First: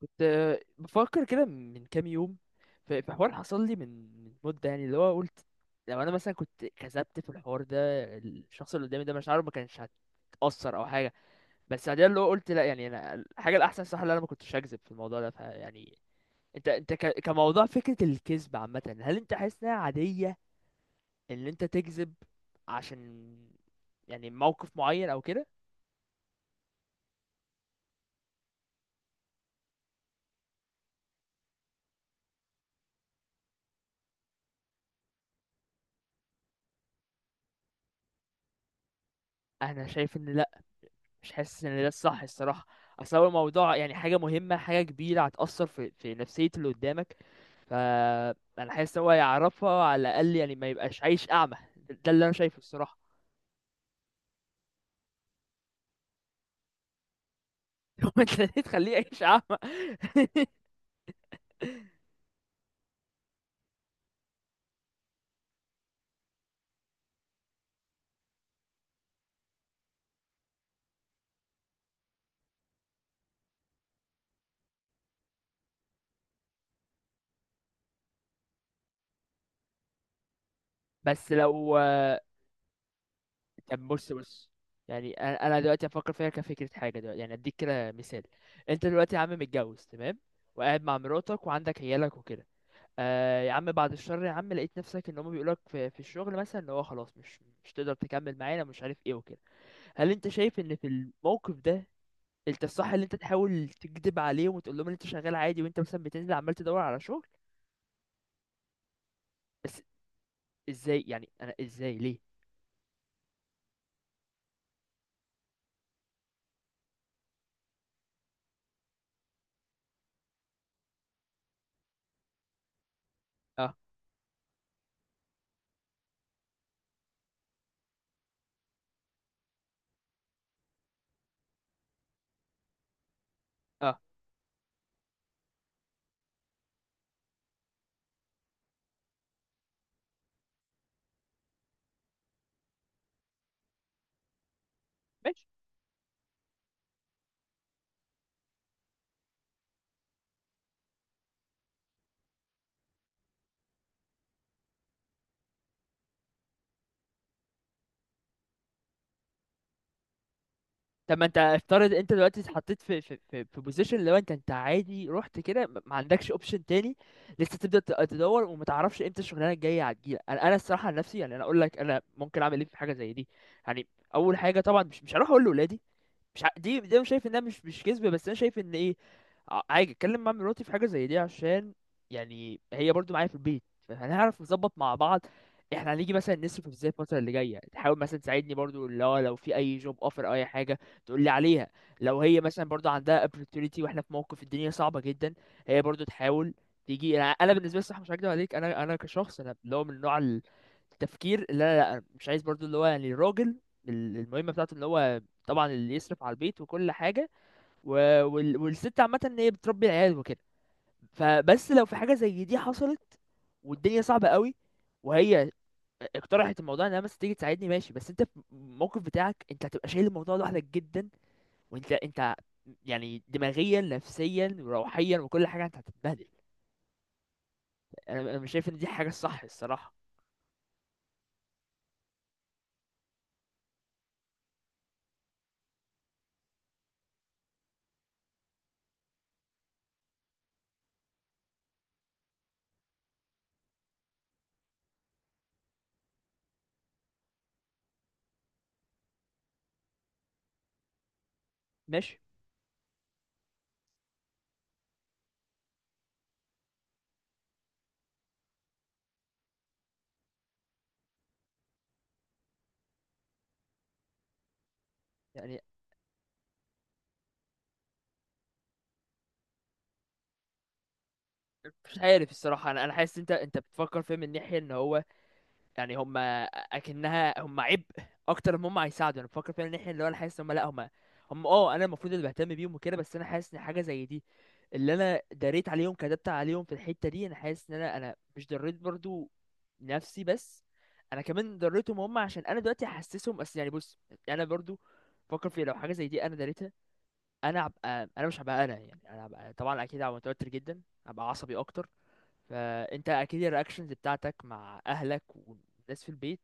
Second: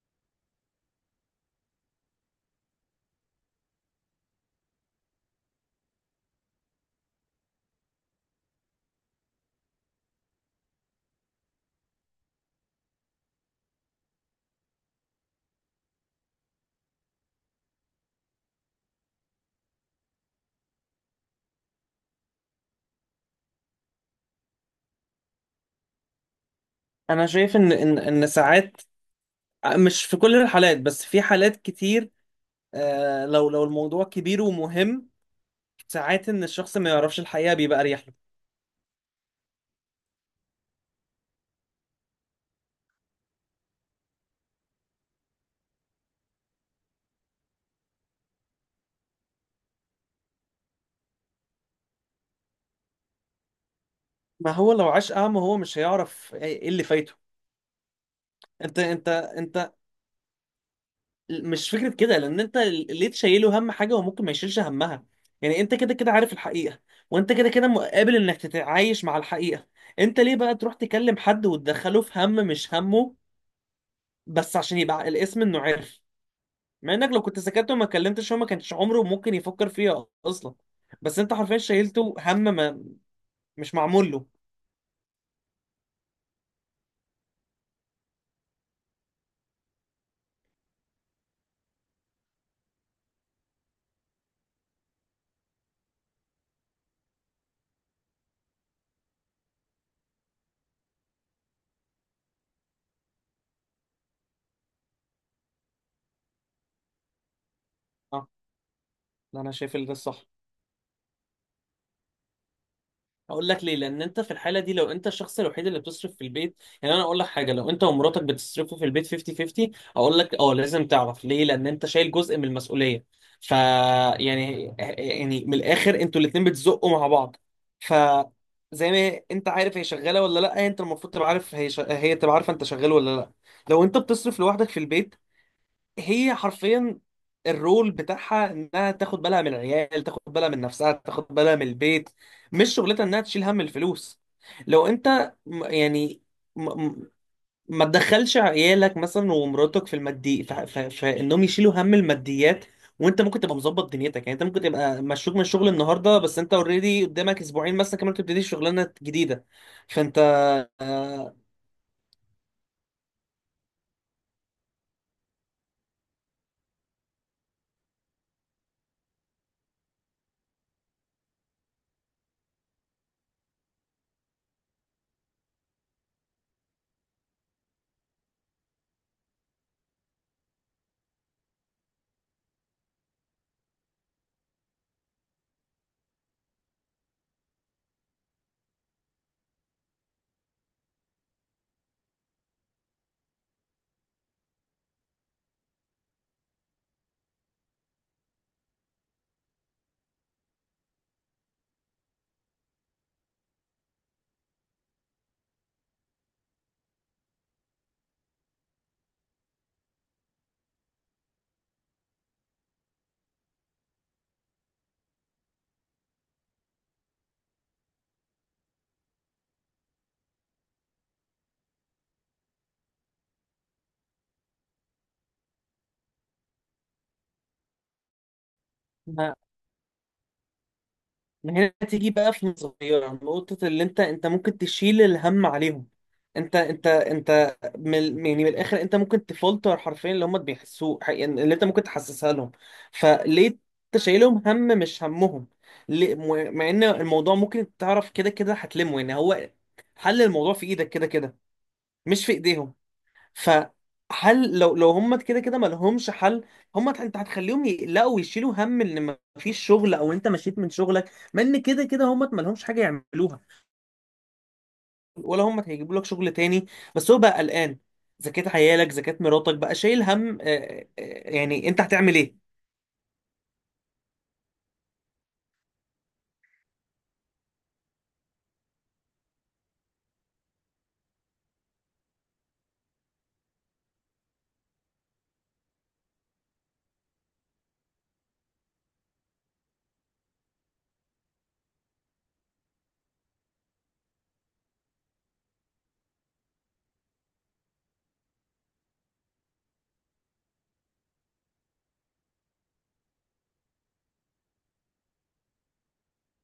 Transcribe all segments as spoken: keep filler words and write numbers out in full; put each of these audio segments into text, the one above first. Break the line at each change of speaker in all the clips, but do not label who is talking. كنت آه، بفكر كده من كام يوم، ف- في حوار حصل لي من من مدة. يعني اللي هو قلت لو انا مثلا كنت كذبت في الحوار ده، الشخص اللي قدامي ده مش عارف، ما كانش هتأثر او حاجة. بس بعدين اللي هو قلت لا، يعني انا الحاجة الاحسن صح اللي انا ما كنتش هكذب في الموضوع ده، فيعني انت انت ك- كموضوع فكرة الكذب عامة، هل انت حاسس انها عادية ان انت تكذب عشان يعني موقف معين او كده؟
انا شايف ان ان ان ساعات، آه، مش في كل الحالات، بس في حالات كتير. آه لو لو الموضوع كبير ومهم، ساعات ان الشخص ما يعرفش الحقيقة بيبقى اريح له.
انا شايف ان لا، مش حاسس ان ده الصح الصراحه. اصل هو الموضوع يعني حاجه مهمه، حاجه كبيره، هتاثر في في نفسيه اللي قدامك. فانا حاسس هو يعرفها على الاقل، يعني ما يبقاش عايش اعمى. ده اللي انا شايفه الصراحه.
ما هو لو عاش اعمى هو مش هيعرف ايه إيه اللي فايته.
هو انت ليه
انت
تخليه
انت
عايش اعمى؟
انت مش فكرة كده، لان انت ليه تشيله هم حاجة وممكن ما يشيلش همها؟ يعني انت كده كده عارف الحقيقة، وانت كده كده مقابل انك تتعايش مع الحقيقة. انت ليه بقى تروح تكلم حد وتدخله في هم مش همه؟ بس عشان يبقى الاسم انه عرف، مع انك لو كنت سكت وما كلمتش هو ما كانش عمره ممكن يفكر فيها اصلا. بس
بس
انت حرفيا
لو.
شايلته هم ما مش
طب
معمول
بص
له.
بص، يعني انا أنا دلوقتي افكر فيها كفكره، حاجه دلوقتي يعني اديك كده مثال. انت دلوقتي يا عم متجوز، تمام، وقاعد مع مراتك وعندك عيالك وكده. آه يا عم، بعد الشر يا عم، لقيت نفسك ان هم بيقولك في، في الشغل مثلا ان هو خلاص مش مش تقدر تكمل معانا، مش عارف ايه وكده. هل انت شايف ان في الموقف ده انت الصح ان انت تحاول تكذب عليهم وتقول لهم ان انت شغال عادي وانت مثلا بتنزل عمال تدور على شغل؟
اه، لا، انا شايف
بس
ان ده الصح.
ازاي يعني؟ انا ازاي؟ ليه؟
هقول لك ليه. لان انت في الحاله دي لو انت الشخص الوحيد اللي بتصرف في البيت، يعني انا اقول لك حاجه، لو انت ومراتك بتصرفوا في البيت خمسين خمسين، اقول لك اه لازم تعرف، ليه؟ لان انت شايل جزء من المسؤوليه. ف
اه
يعني يعني من الاخر انتوا الاتنين بتزقوا مع بعض. ف زي ما انت عارف هي شغاله ولا لا، انت المفروض تبقى عارف، هي ش... هي تبقى عارفه انت شغال ولا لا. لو
اه،
انت بتصرف لوحدك في البيت، هي حرفيا الرول بتاعها انها تاخد بالها من العيال، تاخد بالها من نفسها، تاخد بالها من البيت. مش شغلتها انها تشيل هم الفلوس. لو انت
ماشي.
م- يعني م- م- ما تدخلش عيالك مثلا ومراتك في المادي ف- ف- فانهم يشيلوا هم الماديات. وانت ممكن تبقى مظبط دنيتك. يعني انت ممكن تبقى مشروك من الشغل النهارده، بس انت اوريدي قدامك اسبوعين مثلا كمان تبتدي شغلانه جديده. فانت،
طب ما انت افترض انت دلوقتي اتحطيت في في في, في بوزيشن. لو انت انت عادي رحت كده، ما ما عندكش اوبشن تاني، لسه تبدا ت- تدور وما تعرفش امتى الشغلانه الجايه هتجيلك. انا انا الصراحه عن نفسي، يعني انا اقول لك انا ممكن اعمل ايه في حاجه زي دي. يعني اول حاجه طبعا مش مش هروح اقول لاولادي. مش ع... دي ده مش شايف انها مش مش كذبه، بس انا شايف ان ايه، ع- عادي اتكلم مع مراتي في حاجه زي دي عشان يعني هي برضو معايا في البيت، فهنعرف نظبط مع بعض. احنا هنيجي مثلا نصرف ازاي الفتره اللي جايه، تحاول مثلا تساعدني برضو اللي هو لو في اي جوب اوفر او اي حاجه تقول لي عليها. لو هي مثلا برضو عندها opportunity واحنا في موقف الدنيا صعبه جدا، هي برضو تحاول تيجي. انا أنا بالنسبه لي صح مش هكدب عليك، انا انا كشخص انا اللي هو من نوع التفكير اللي انا لا، مش عايز برضو اللي هو يعني الراجل ال- المهمه بتاعته اللي هو طبعا اللي يصرف على البيت وكل حاجه، و... وال... والست عامه ان هي بتربي العيال وكده. فبس لو في حاجه زي دي حصلت والدنيا صعبه قوي وهي اقترحت الموضوع انها مثلا تيجي تساعدني، ماشي، بس انت في الموقف بتاعك انت هتبقى شايل الموضوع لوحدك جدا، وانت انت يعني دماغيا نفسيا وروحيا وكل حاجه انت هتتبهدل. انا انا مش شايف ان دي حاجه الصح الصراحه.
من هنا تيجي بقى في نظرية نقطة اللي انت انت ممكن تشيل الهم عليهم. انت انت انت من يعني من الاخر انت ممكن تفلتر حرفيا اللي هم بيحسوه، ح- يعني اللي انت ممكن تحسسها لهم. فليه انت شايلهم هم مش همهم؟ ليه- م- مع ان الموضوع ممكن تعرف كده كده هتلمه، يعني هو حل الموضوع في ايدك كده كده،
ماشي.
مش في ايديهم. فحل، لو لو هم كده كده ما لهمش حل. هم انت هتخليهم يقلقوا ويشيلوا هم ان ما فيش شغل او انت مشيت من شغلك، ما ان كده كده هم ما لهمش حاجه يعملوها ولا
يعني
هم هيجيبوا لك شغل تاني. بس هو بقى قلقان، زكاة عيالك، زكاة مراتك، بقى شايل هم. آه، آه، آه، يعني انت
مش
هتعمل
عارف
ايه؟
الصراحه، انا انا حاسس انت انت بتفكر فيه من ناحيه ان هو يعني هم اكنها هم عبء اكتر ما هم هيساعدوا. انا بفكر فعلا ان احنا اللي هو انا حاسس ان هم لا، هم هم اه، انا المفروض اللي بهتم بيهم وكده. بس انا حاسس ان حاجه زي دي اللي انا دريت عليهم، كدبت عليهم في الحته دي، انا حاسس ان انا، انا مش دريت برضو نفسي بس، انا كمان دريتهم هم، عشان انا دلوقتي حاسسهم. اصل يعني بص، انا برضو فكر في لو حاجه زي دي انا دريتها، انا هبقى انا، مش هبقى انا، يعني انا هبقى طبعا اكيد هبقى متوتر جدا، هبقى عصبي اكتر. فانت اكيد الرياكشنز بتاعتك مع اهلك والناس في البيت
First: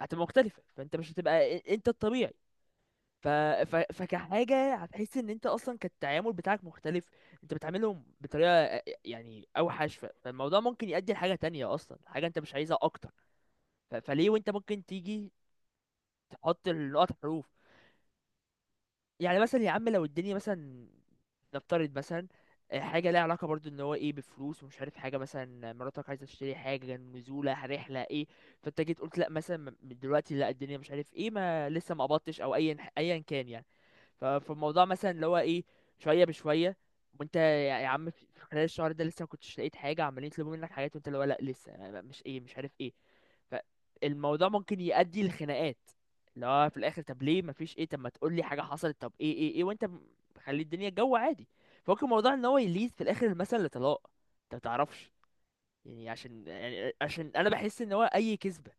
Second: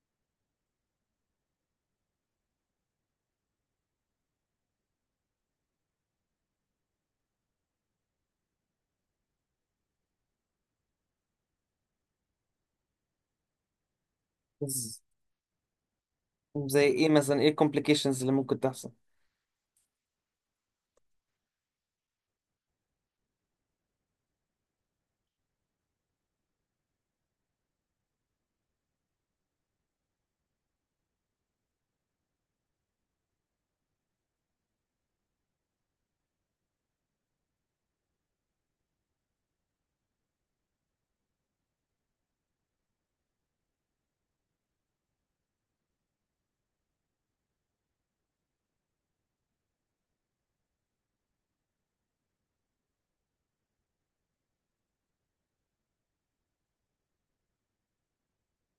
هتبقى مختلفه، فانت مش هتبقى إ- انت الطبيعي. ف... ف... فكحاجه هتحس ان انت اصلا كان التعامل بتاعك مختلف، انت بتعاملهم بطريقه يعني اوحش. ف... فالموضوع ممكن يؤدي لحاجه تانية اصلا، حاجه انت مش عايزها اكتر. ف... فليه وانت ممكن
بز-
تيجي تحط
زي
النقط
ايه مثلا؟
حروف؟
ايه الكومبليكيشنز اللي ممكن تحصل؟
يعني مثلا يا عم، لو الدنيا مثلا نفترض مثلا، آه، حاجة ليها علاقة برضو ان هو ايه بفلوس ومش عارف حاجة، مثلا مراتك عايزة تشتري حاجة، نزولة رحلة، ايه. فانت جيت قلت لا مثلا، م- دلوقتي لا الدنيا مش عارف ايه، ما لسه ما قبضتش او ايا ايا كان يعني. ف- فالموضوع مثلا اللي هو ايه، شوية بشوية. وانت يا يا عم، في في خلال الشهر ده لسه ما كنتش لقيت حاجة، عمالين يطلبوا منك حاجات وانت اللي هو لا لسه ما- ما- مش ايه، مش عارف ايه. فالموضوع ممكن يؤدي لخناقات. لا في الاخر، طب ليه مفيش ايه؟ طب ما تقول لي حاجه حصلت؟ طب ايه؟ ايه؟ ايه؟ وانت م- مخلي الدنيا جو عادي. فممكن الموضوع ان هو يليد في الاخر المثل لطلاق. انت ما تعرفش. يعني عشان يعني عشان انا بحس ان هو اي كذبه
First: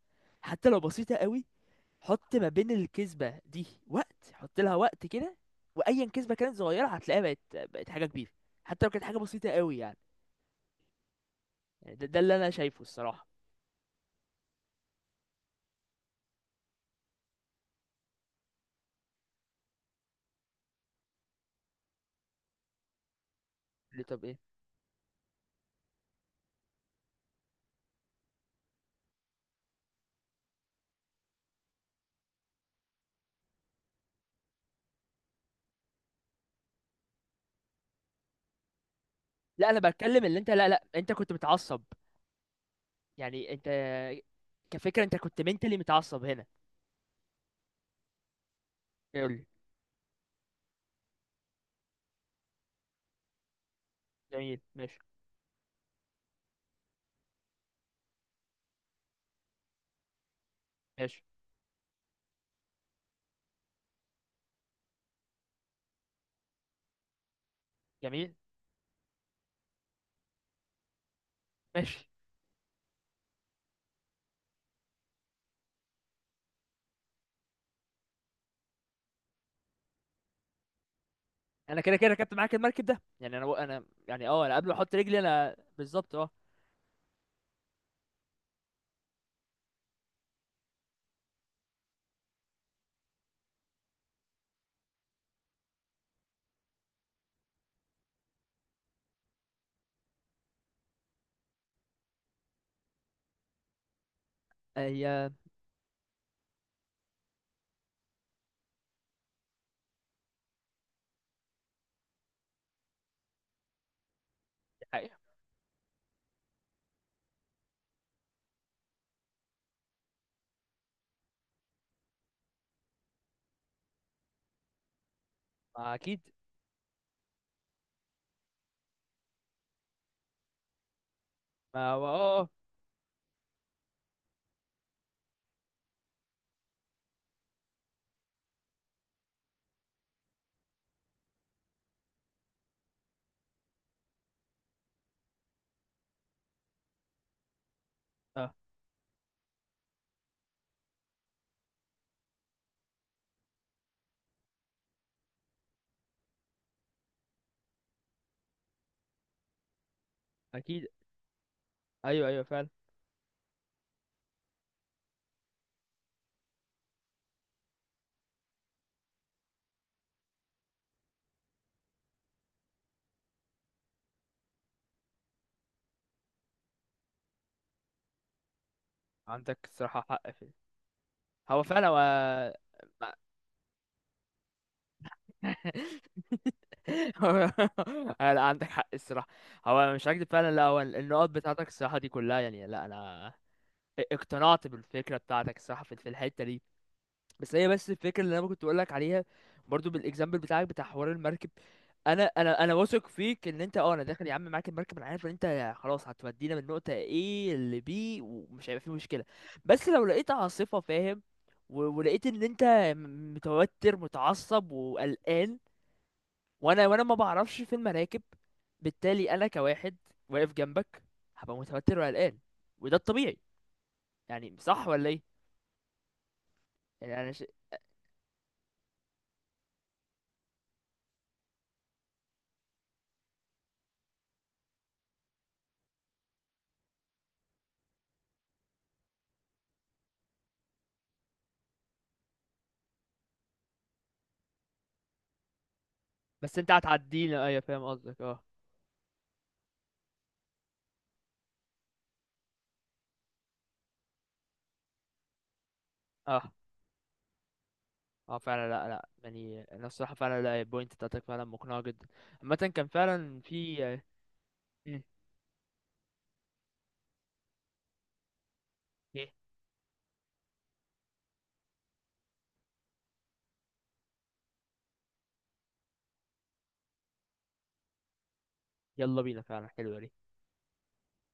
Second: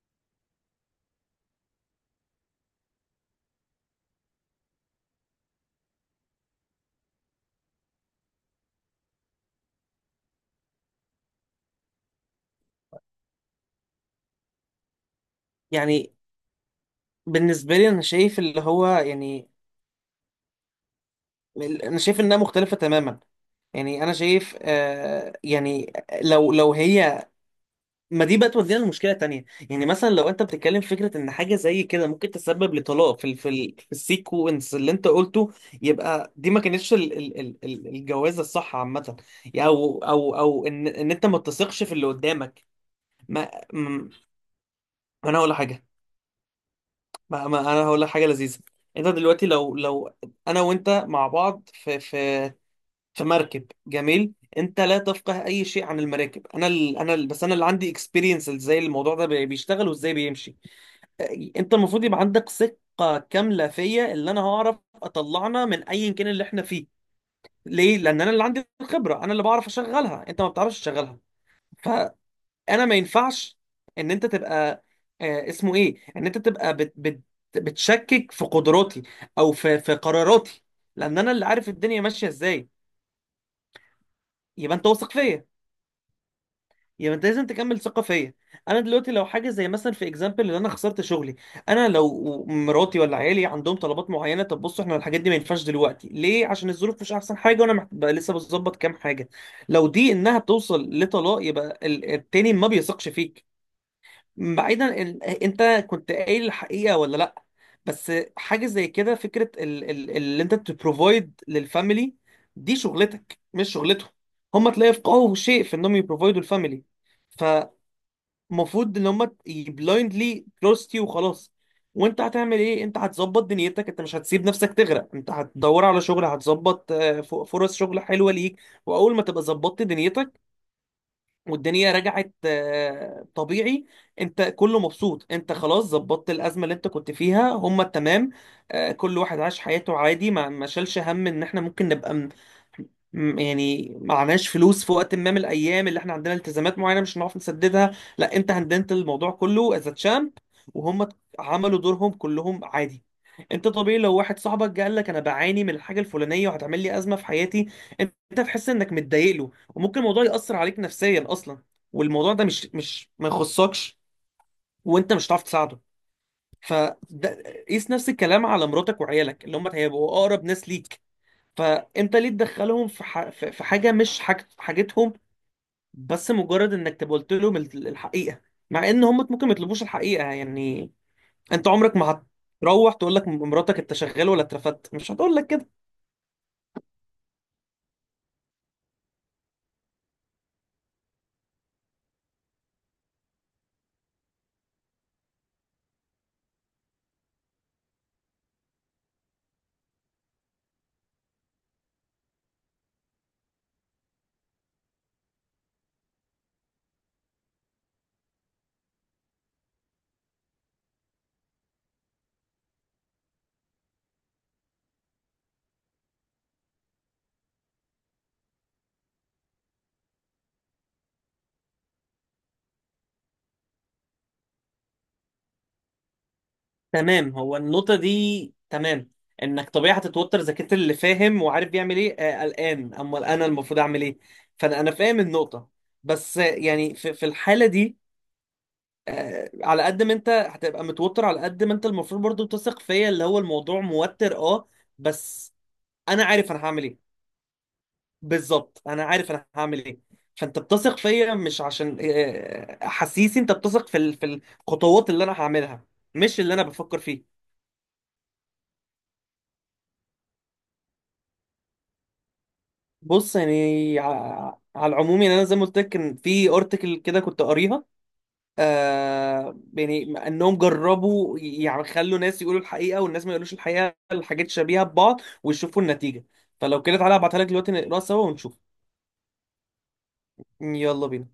حتى لو بسيطه قوي، حط ما بين الكذبه دي وقت، حط لها وقت كده، وايا كذبه كانت صغيره هتلاقيها بقت، بقت حاجه كبيره. حتى لو كانت حاجه بسيطه قوي يعني. يعني ده, ده اللي انا شايفه الصراحه.
يعني بالنسبه لي انا شايف اللي هو يعني، انا شايف انها مختلفه تماما.
قال لي
يعني انا
طب ايه؟
شايف آه يعني، لو لو هي، ما دي بقى تودينا لمشكله تانية. يعني مثلا لو انت بتتكلم في فكره ان حاجه زي كده ممكن تسبب لطلاق في ال في, ال في السيكونس اللي انت قلته، يبقى دي ما كانتش ال ال ال ال- الجوازه الصح عامه. يعني
لا انا
او
بتكلم
او
اللي انت. لا
او
لا،
ان
انت
ان انت
كنت
ما
متعصب،
تثقش في اللي قدامك. ما
يعني انت
م-
كفكرة انت
انا
كنت
هقول لك
منتلي
حاجه.
متعصب هنا.
ما, ما انا هقول لك حاجه لذيذه. انت
قول لي.
دلوقتي لو لو، انا وانت مع بعض في في في مركب جميل،
جميل،
انت لا
ماشي.
تفقه اي شيء عن المراكب، انا ال انا ال بس انا اللي عندي اكسبيرينس ازاي الموضوع ده بي- بيشتغل وازاي بيمشي.
ماشي.
انت المفروض يبقى عندك ثقة كاملة فيا اللي انا هعرف اطلعنا من ايا كان اللي احنا فيه. ليه؟ لان انا
جميل.
اللي عندي الخبرة، انا اللي بعرف اشغلها، انت ما بتعرفش تشغلها.
ماشي.
فانا ما ينفعش ان انت تبقى، آه اسمه ايه؟ ان انت تبقى بت بت بتشكك في قدراتي، او في في قراراتي، لان انا اللي عارف
انا كده
الدنيا
كده
ماشية
ركبت معاك
ازاي.
المركب ده، يعني انا انا يعني، اه، انا قبل ما
يبقى انت
احط
واثق
رجلي
فيا،
انا بالظبط، اه.
يعني انت لازم تكمل ثقه فيا. انا دلوقتي لو حاجه زي مثلا في اكزامبل ان انا خسرت شغلي، انا لو مراتي ولا عيالي عندهم طلبات معينه، طب بصوا احنا الحاجات دي ما ينفعش دلوقتي. ليه؟ عشان الظروف مش احسن حاجه وانا محت... بقى لسه بظبط كام حاجه. لو دي انها بتوصل لطلاق يبقى ال- التاني ما بيثقش فيك،
آه،
بعيدا
هي
إن- انت كنت قايل الحقيقه ولا لا. بس حاجه زي كده، فكره ال- ال- اللي انت تبروفايد للفاميلي، دي شغلتك مش شغلتهم. هم
دي
تلاقي
حقيقة.
يفقهوا شيء في انهم يبروفايدوا الفاميلي؟ فمفروض ان هم بلايندلي تراست يو وخلاص. وانت هتعمل ايه؟ انت هتظبط دنيتك، انت مش هتسيب نفسك تغرق، انت هتدور
ما
على
اكيد.
شغل، هتظبط آه، ف- فرص شغل حلوه ليك. واول ما تبقى ظبطت دنيتك
ما
والدنيا
هو،
رجعت
اه اه
آه، طبيعي، انت كله مبسوط، انت خلاص ظبطت الازمه اللي انت كنت فيها، هما تمام. آه، كل واحد عاش حياته عادي، ما ما شالش هم ان احنا ممكن نبقى م... م- يعني معناش فلوس في وقت ما من الايام اللي احنا عندنا التزامات معينه مش هنعرف نسددها. لا، انت
اه،
هندلت الموضوع كله از تشامب، وهم عملوا دورهم كلهم عادي. انت طبيعي لو واحد صاحبك جه قال لك انا بعاني من الحاجه الفلانيه وهتعمل لي ازمه في حياتي، انت تحس انك متضايق له، وممكن الموضوع يأثر عليك
اكيد.
نفسيا اصلا،
ايوه،
والموضوع
ايوه،
ده
فعلا.
مش مش ما يخصكش، وانت مش هتعرف تساعده. فده، قيس نفس الكلام على مراتك وعيالك اللي هم هيبقوا اقرب ناس ليك. فانت ليه تدخلهم في ح... في في حاجه مش حاج... حاجتهم؟ بس مجرد انك تبقى قلت لهم ال- الحقيقه، مع ان هم ممكن ما
عندك
يطلبوش
صراحة
الحقيقه.
حق في دي.
يعني
هو
انت
فعلا
عمرك
هو
ما هتروح
ما-
تقول لك مراتك انت شغال ولا اترفدت. مش هتقول لك كده.
هو- لا، عندك حق الصراحة. هو مش هكدب فعلا، لا هو النقط بتاعتك الصراحة دي كلها، يعني لا انا اقتنعت بالفكره بتاعتك الصراحه في في الحته دي. بس هي، بس الفكره اللي انا كنت اقول لك عليها برضو بالاكزامبل بتاعك بتاع حوار المركب. انا انا انا واثق فيك ان انت اه انا داخل يا عم معاك المركب، انا عارف ان انت خلاص هتودينا من نقطه A ل بي ومش هيبقى في مشكله. بس لو لقيت عاصفه، فاهم، و- ولقيت ان انت م- متوتر، متعصب، وقلقان، وانا وانا ما بعرفش في المراكب، بالتالي انا كواحد واقف جنبك هبقى متوتر وقلقان، وده الطبيعي. يعني صح ولا ايه؟
تمام،
يعني ش...
هو النقطة دي تمام، انك طبيعي هتتوتر اذا كنت اللي فاهم وعارف بيعمل ايه، آه، قلقان، امال انا المفروض اعمل ايه. فانا انا فاهم النقطة، بس آه، يعني في, في الحالة دي، آه، على قد ما انت هتبقى متوتر، على قد ما انت المفروض برضو تثق فيا. اللي هو الموضوع موتر، اه، بس انا عارف
بس
انا
انت
هعمل ايه.
هتعدينا، ايوه فاهم قصدك، اه.
بالظبط انا عارف انا هعمل ايه. فانت بتثق فيا مش عشان آه، احاسيسي، انت بتثق في ال- في الخطوات اللي انا هعملها، مش
اه
اللي انا بفكر فيه.
اه فعلا. لا لا، يعني انا الصراحه فعلا لا، البوينت بتاعتك فعلا مقنعه جدا. عامه كان
بص
فعلا في
يعني
آه،
ع- على
مم.
العموم، يعني انا زي ما قلت لك كان في ارتكل كده كنت قاريها.
ايه.
آه يعني انهم جربوا، يعني خلوا ناس يقولوا الحقيقه والناس ما يقولوش الحقيقه، الحاجات شبيهه ببعض، ويشوفوا النتيجه. فلو كده تعالى ابعتها لك دلوقتي نقراها سوا ونشوف.
يلا بينا، فعلا حلوه دي.
يلا بينا.